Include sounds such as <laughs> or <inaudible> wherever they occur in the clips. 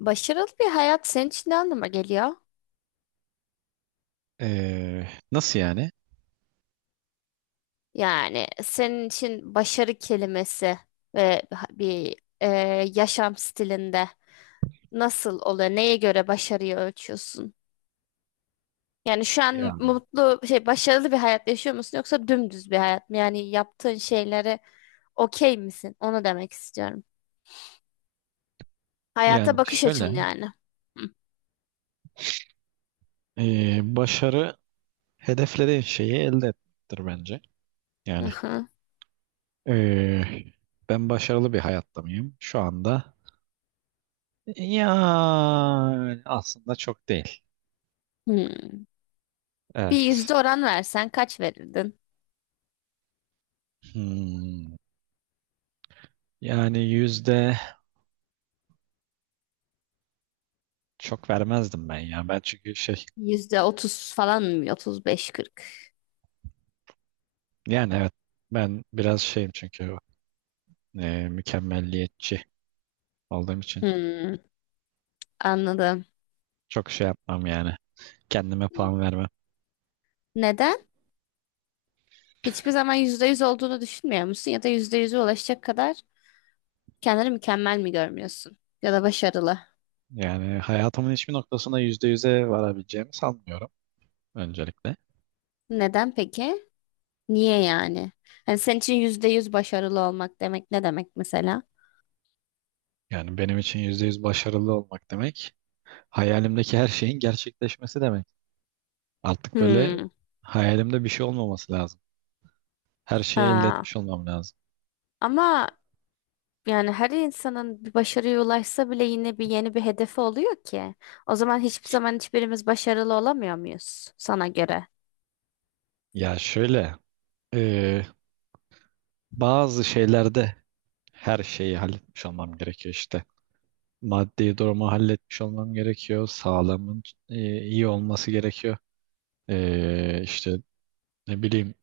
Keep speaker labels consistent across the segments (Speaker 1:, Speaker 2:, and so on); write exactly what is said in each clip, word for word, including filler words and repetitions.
Speaker 1: Başarılı bir hayat senin için ne anlama geliyor?
Speaker 2: Ee, nasıl yani?
Speaker 1: Yani senin için başarı kelimesi ve bir e, yaşam stilinde nasıl oluyor? Neye göre başarıyı ölçüyorsun? Yani şu an
Speaker 2: Ya.
Speaker 1: mutlu, şey başarılı bir hayat yaşıyor musun yoksa dümdüz bir hayat mı? Yani yaptığın şeylere okey misin? Onu demek istiyorum. Hayata
Speaker 2: Yani
Speaker 1: bakış açın
Speaker 2: şöyle,
Speaker 1: yani. Hı.
Speaker 2: ee, başarı hedeflediğin şeyi elde etmektir bence. Yani
Speaker 1: Aha.
Speaker 2: ee, ben başarılı bir hayatta mıyım şu anda? Yani aslında çok değil.
Speaker 1: Hmm. Bir
Speaker 2: Evet.
Speaker 1: yüzde oran versen kaç verirdin?
Speaker 2: Hmm, yani yüzde çok vermezdim ben ya. Ben çünkü şey,
Speaker 1: Yüzde otuz falan mı? Otuz beş kırk.
Speaker 2: yani evet ben biraz şeyim çünkü ee, mükemmelliyetçi olduğum için
Speaker 1: Hmm, anladım.
Speaker 2: çok şey yapmam yani. Kendime puan vermem.
Speaker 1: Neden? Hiçbir zaman yüzde yüz olduğunu düşünmüyor musun? Ya da yüzde yüze ulaşacak kadar kendini mükemmel mi görmüyorsun? Ya da başarılı.
Speaker 2: Yani hayatımın hiçbir noktasına yüzde yüze varabileceğimi sanmıyorum öncelikle.
Speaker 1: Neden peki? Niye yani? Hani senin için yüzde yüz başarılı olmak demek ne demek mesela?
Speaker 2: Yani benim için yüzde yüz başarılı olmak demek hayalimdeki her şeyin gerçekleşmesi demek. Artık böyle
Speaker 1: Hmm.
Speaker 2: hayalimde bir şey olmaması lazım. Her şeyi elde
Speaker 1: Ha.
Speaker 2: etmiş olmam lazım.
Speaker 1: Ama yani her insanın bir başarıya ulaşsa bile yine bir yeni bir hedefi oluyor ki. O zaman hiçbir zaman hiçbirimiz başarılı olamıyor muyuz sana göre?
Speaker 2: Ya şöyle e, bazı şeylerde her şeyi halletmiş olmam gerekiyor işte. Maddi durumu halletmiş olmam gerekiyor. Sağlamın e, iyi olması gerekiyor. E, işte ne bileyim,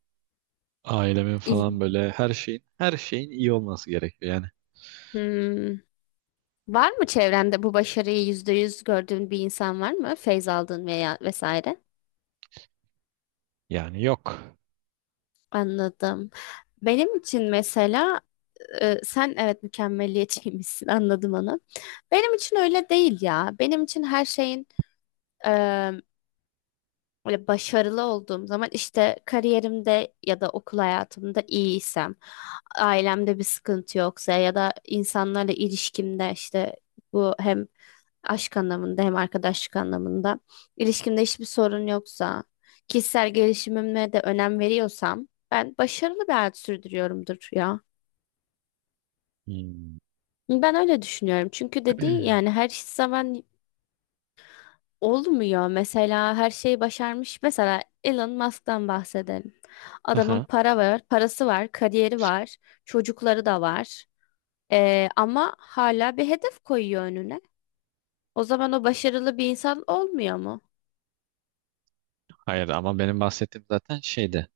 Speaker 2: ailemin
Speaker 1: İl-
Speaker 2: falan böyle her şeyin her şeyin iyi olması gerekiyor yani.
Speaker 1: Hmm. Var mı çevrende bu başarıyı yüzde yüz gördüğün bir insan var mı? Feyz aldığın veya vesaire.
Speaker 2: Yani yok.
Speaker 1: Anladım. Benim için mesela e, sen evet mükemmeliyetçiymişsin <laughs> anladım onu. Benim için öyle değil ya. Benim için her şeyin böyle başarılı olduğum zaman işte kariyerimde ya da okul hayatımda iyiysem, ailemde bir sıkıntı yoksa ya da insanlarla ilişkimde işte bu hem aşk anlamında hem arkadaşlık anlamında ilişkimde hiçbir sorun yoksa, kişisel gelişimime de önem veriyorsam ben başarılı bir hayat sürdürüyorumdur ya.
Speaker 2: Hmm.
Speaker 1: Ben öyle düşünüyorum. Çünkü dediğin yani her zaman olmuyor mesela her şeyi başarmış. Mesela Elon Musk'tan bahsedelim. Adamın
Speaker 2: Aha.
Speaker 1: para var, parası var, kariyeri var, çocukları da var. Ee, ama hala bir hedef koyuyor önüne. O zaman o başarılı bir insan olmuyor mu?
Speaker 2: Hayır, ama benim bahsettiğim zaten şeyde,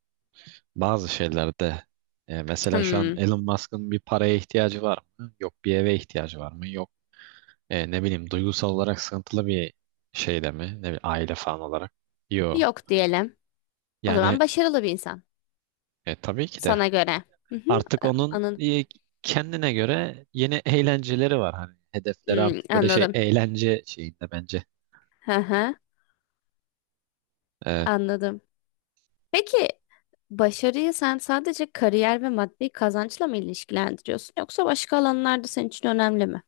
Speaker 2: bazı şeylerde, e, mesela şu an
Speaker 1: Hmm,
Speaker 2: Elon Musk'ın bir paraya ihtiyacı var mı? Yok. Bir eve ihtiyacı var mı? Yok. E, ne bileyim, duygusal olarak sıkıntılı bir şeyde mi? Ne bileyim, aile falan olarak. Yok.
Speaker 1: yok diyelim. O
Speaker 2: Yani
Speaker 1: zaman başarılı bir insan
Speaker 2: e, tabii ki de
Speaker 1: sana göre. Hı hı,
Speaker 2: artık onun,
Speaker 1: anın-
Speaker 2: e, kendine göre yeni eğlenceleri var. Hani hedefleri
Speaker 1: hmm,
Speaker 2: artık böyle şey,
Speaker 1: anladım.
Speaker 2: eğlence şeyinde bence.
Speaker 1: Hı hı,
Speaker 2: E,
Speaker 1: anladım. Peki başarıyı sen sadece kariyer ve maddi kazançla mı ilişkilendiriyorsun yoksa başka alanlarda senin için önemli mi?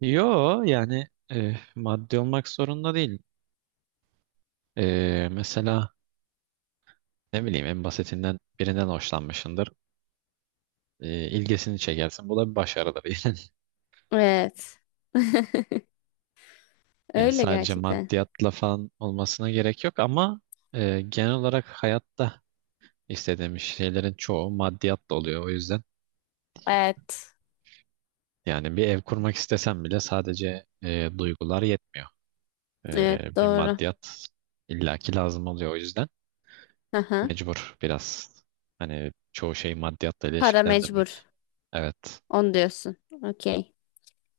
Speaker 2: Yo yani e, maddi olmak zorunda değil. E, mesela ne bileyim, en basitinden birinden hoşlanmışsındır. E, ilgisini çekersin. Bu da bir başarıdır. <laughs>
Speaker 1: Evet. <laughs>
Speaker 2: Yani
Speaker 1: Öyle
Speaker 2: sadece
Speaker 1: gerçekten.
Speaker 2: maddiyatla falan olmasına gerek yok ama e, genel olarak hayatta istediğimiz şeylerin çoğu maddiyatla oluyor. O yüzden
Speaker 1: Evet.
Speaker 2: yani bir ev kurmak istesem bile sadece e, duygular yetmiyor.
Speaker 1: Evet
Speaker 2: E, bir
Speaker 1: doğru.
Speaker 2: maddiyat illaki lazım oluyor o yüzden.
Speaker 1: Aha.
Speaker 2: Mecbur biraz. Hani çoğu şeyi maddiyatla
Speaker 1: Para mecbur.
Speaker 2: ilişkilendirmek. Evet.
Speaker 1: Onu diyorsun. Okey.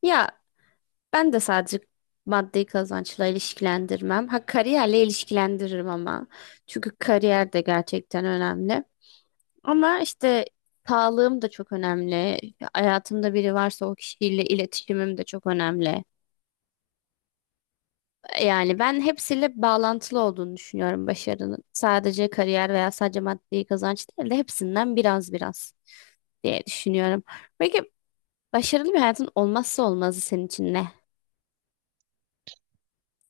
Speaker 1: Ya ben de sadece maddi kazançla ilişkilendirmem. Ha kariyerle ilişkilendiririm ama. Çünkü kariyer de gerçekten önemli. Ama işte sağlığım da çok önemli. Hayatımda biri varsa o kişiyle iletişimim de çok önemli. Yani ben hepsiyle bağlantılı olduğunu düşünüyorum başarının. Sadece kariyer veya sadece maddi kazanç değil de hepsinden biraz biraz diye düşünüyorum. Peki başarılı bir hayatın olmazsa olmazı senin için ne?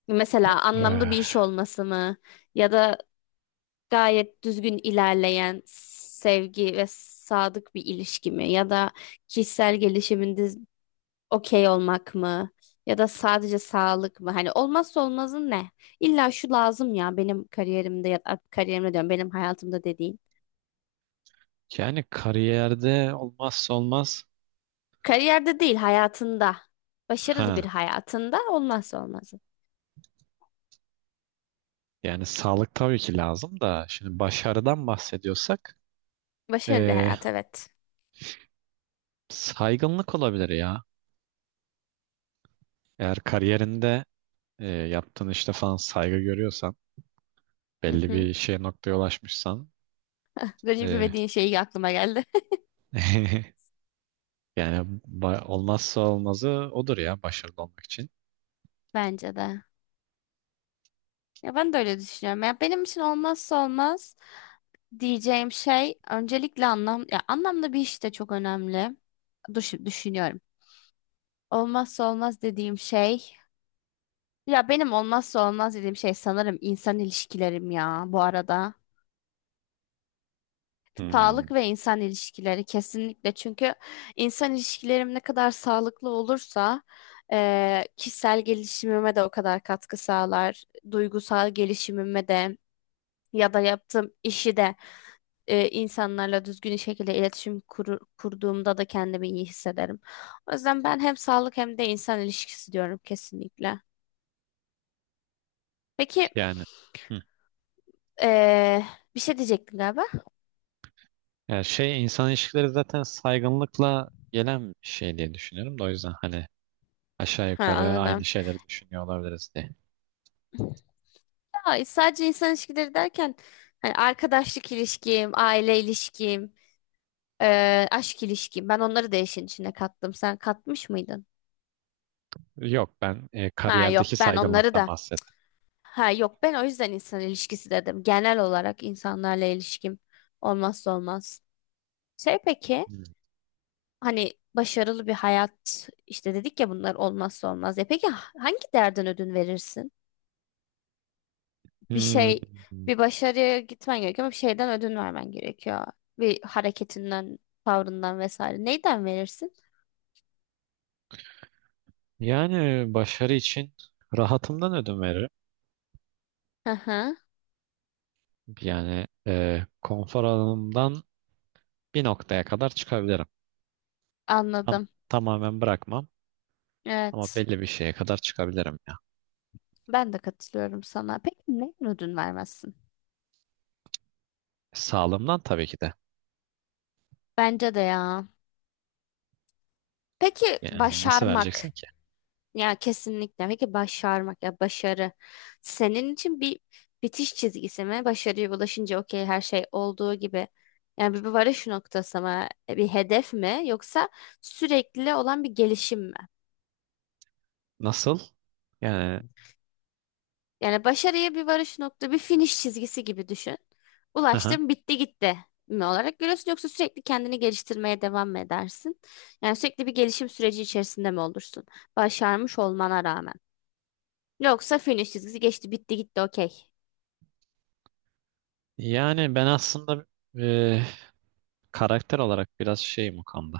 Speaker 1: Mesela anlamlı
Speaker 2: Eh,
Speaker 1: bir iş olması mı? Ya da gayet düzgün ilerleyen sevgi ve sadık bir ilişki mi? Ya da kişisel gelişiminde okey olmak mı? Ya da sadece sağlık mı? Hani olmazsa olmazın ne? İlla şu lazım ya benim kariyerimde ya da kariyerimde diyorum benim hayatımda dediğin.
Speaker 2: Yani kariyerde olmazsa olmaz.
Speaker 1: Kariyerde değil hayatında. Başarılı bir
Speaker 2: Ha,
Speaker 1: hayatında olmazsa olmazın.
Speaker 2: yani sağlık tabii ki lazım da şimdi başarıdan bahsediyorsak
Speaker 1: Başarılı bir
Speaker 2: eh,
Speaker 1: hayat evet.
Speaker 2: saygınlık olabilir ya. Eğer kariyerinde eh, yaptığın işte falan saygı görüyorsan,
Speaker 1: Hı
Speaker 2: belli
Speaker 1: hı.
Speaker 2: bir şeye, noktaya ulaşmışsan,
Speaker 1: Recep
Speaker 2: eh,
Speaker 1: İvedik'in şeyi aklıma geldi.
Speaker 2: <laughs> yani ba- olmazsa olmazı odur ya başarılı olmak için.
Speaker 1: <laughs> Bence de. Ya ben de öyle düşünüyorum. Ya benim için olmazsa olmaz diyeceğim şey öncelikle anlam ya anlamlı bir iş de çok önemli. Düş düşünüyorum. Olmazsa olmaz dediğim şey ya benim olmazsa olmaz dediğim şey sanırım insan ilişkilerim ya bu arada.
Speaker 2: Hmm,
Speaker 1: Sağlık ve insan ilişkileri kesinlikle. Çünkü insan ilişkilerim ne kadar sağlıklı olursa eee, kişisel gelişimime de o kadar katkı sağlar. Duygusal gelişimime de ya da yaptığım işi de eee, insanlarla düzgün şekilde iletişim kuru- kurduğumda da kendimi iyi hissederim. O yüzden ben hem sağlık hem de insan ilişkisi diyorum kesinlikle. Peki
Speaker 2: yani hı.
Speaker 1: eee, bir şey diyecektin galiba.
Speaker 2: Yani şey, insan ilişkileri zaten saygınlıkla gelen bir şey diye düşünüyorum da o yüzden hani aşağı
Speaker 1: Ha,
Speaker 2: yukarı aynı
Speaker 1: anladım.
Speaker 2: şeyleri düşünüyor olabiliriz diye.
Speaker 1: Ya, sadece insan ilişkileri derken hani arkadaşlık ilişkim, aile ilişkim, e, aşk ilişkim. Ben onları da işin içine kattım. Sen katmış mıydın?
Speaker 2: Yok, ben e,
Speaker 1: Ha yok
Speaker 2: kariyerdeki
Speaker 1: ben onları
Speaker 2: saygınlıktan
Speaker 1: da.
Speaker 2: bahsettim.
Speaker 1: Ha yok ben o yüzden insan ilişkisi dedim. Genel olarak insanlarla ilişkim olmazsa olmaz. Şey peki hani başarılı bir hayat işte dedik ya bunlar olmazsa olmaz. E peki hangi değerden ödün verirsin? Bir
Speaker 2: Hmm,
Speaker 1: şey bir başarıya gitmen gerekiyor ama bir şeyden ödün vermen gerekiyor. Bir hareketinden, tavrından vesaire. Neyden verirsin?
Speaker 2: yani e, başarı için rahatımdan ödün veririm.
Speaker 1: Hı hı,
Speaker 2: Yani e, konfor alanımdan bir noktaya kadar çıkabilirim. Tam,
Speaker 1: anladım.
Speaker 2: tamamen bırakmam ama
Speaker 1: Evet.
Speaker 2: belli bir şeye kadar çıkabilirim ya.
Speaker 1: Ben de katılıyorum sana. Peki neyden ödün vermezsin?
Speaker 2: Sağlığımdan tabii ki de.
Speaker 1: Bence de ya. Peki
Speaker 2: Yani nasıl
Speaker 1: başarmak.
Speaker 2: vereceksin ki?
Speaker 1: Ya kesinlikle. Peki başarmak ya başarı senin için bir bitiş çizgisi mi? Başarıya ulaşınca okey her şey olduğu gibi. Yani bir bir varış noktası mı? E, Bir hedef mi? Yoksa sürekli olan bir gelişim mi?
Speaker 2: Nasıl? Yani
Speaker 1: Yani başarıya bir varış nokta, bir finish çizgisi gibi düşün.
Speaker 2: aha.
Speaker 1: Ulaştım, bitti gitti mi olarak görüyorsun yoksa sürekli kendini geliştirmeye devam mı edersin? Yani sürekli bir gelişim süreci içerisinde mi olursun? Başarmış olmana rağmen. Yoksa finish çizgisi geçti, bitti gitti okey.
Speaker 2: Yani ben aslında e, karakter olarak biraz şeyim o konuda.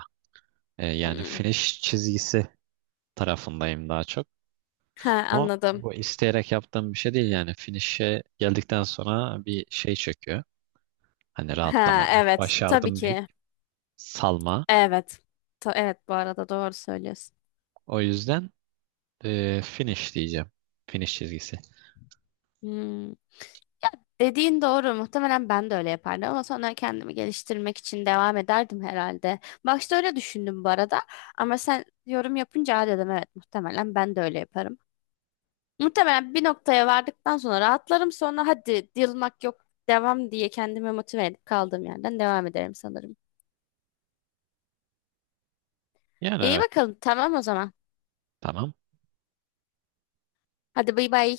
Speaker 2: E, yani
Speaker 1: Hmm.
Speaker 2: finish çizgisi tarafındayım daha çok.
Speaker 1: Ha
Speaker 2: Ama
Speaker 1: anladım.
Speaker 2: bu isteyerek yaptığım bir şey değil yani. Finish'e geldikten sonra bir şey çöküyor. Hani
Speaker 1: Ha
Speaker 2: rahatlama, "Oh,
Speaker 1: evet tabii
Speaker 2: başardım," deyip
Speaker 1: ki.
Speaker 2: salma.
Speaker 1: Evet. Ta- evet bu arada doğru söylüyorsun.
Speaker 2: O yüzden e, finish diyeceğim. Finish çizgisi.
Speaker 1: Hmm. Dediğin doğru. Muhtemelen ben de öyle yapardım ama sonra kendimi geliştirmek için devam ederdim herhalde. Başta öyle düşündüm bu arada ama sen yorum yapınca "Aa," dedim evet muhtemelen ben de öyle yaparım. Muhtemelen bir noktaya vardıktan sonra rahatlarım sonra hadi yılmak yok devam diye kendimi motive edip kaldığım yerden devam ederim sanırım.
Speaker 2: Yani
Speaker 1: İyi
Speaker 2: evet,
Speaker 1: bakalım tamam o zaman.
Speaker 2: tamam.
Speaker 1: Hadi bay bay.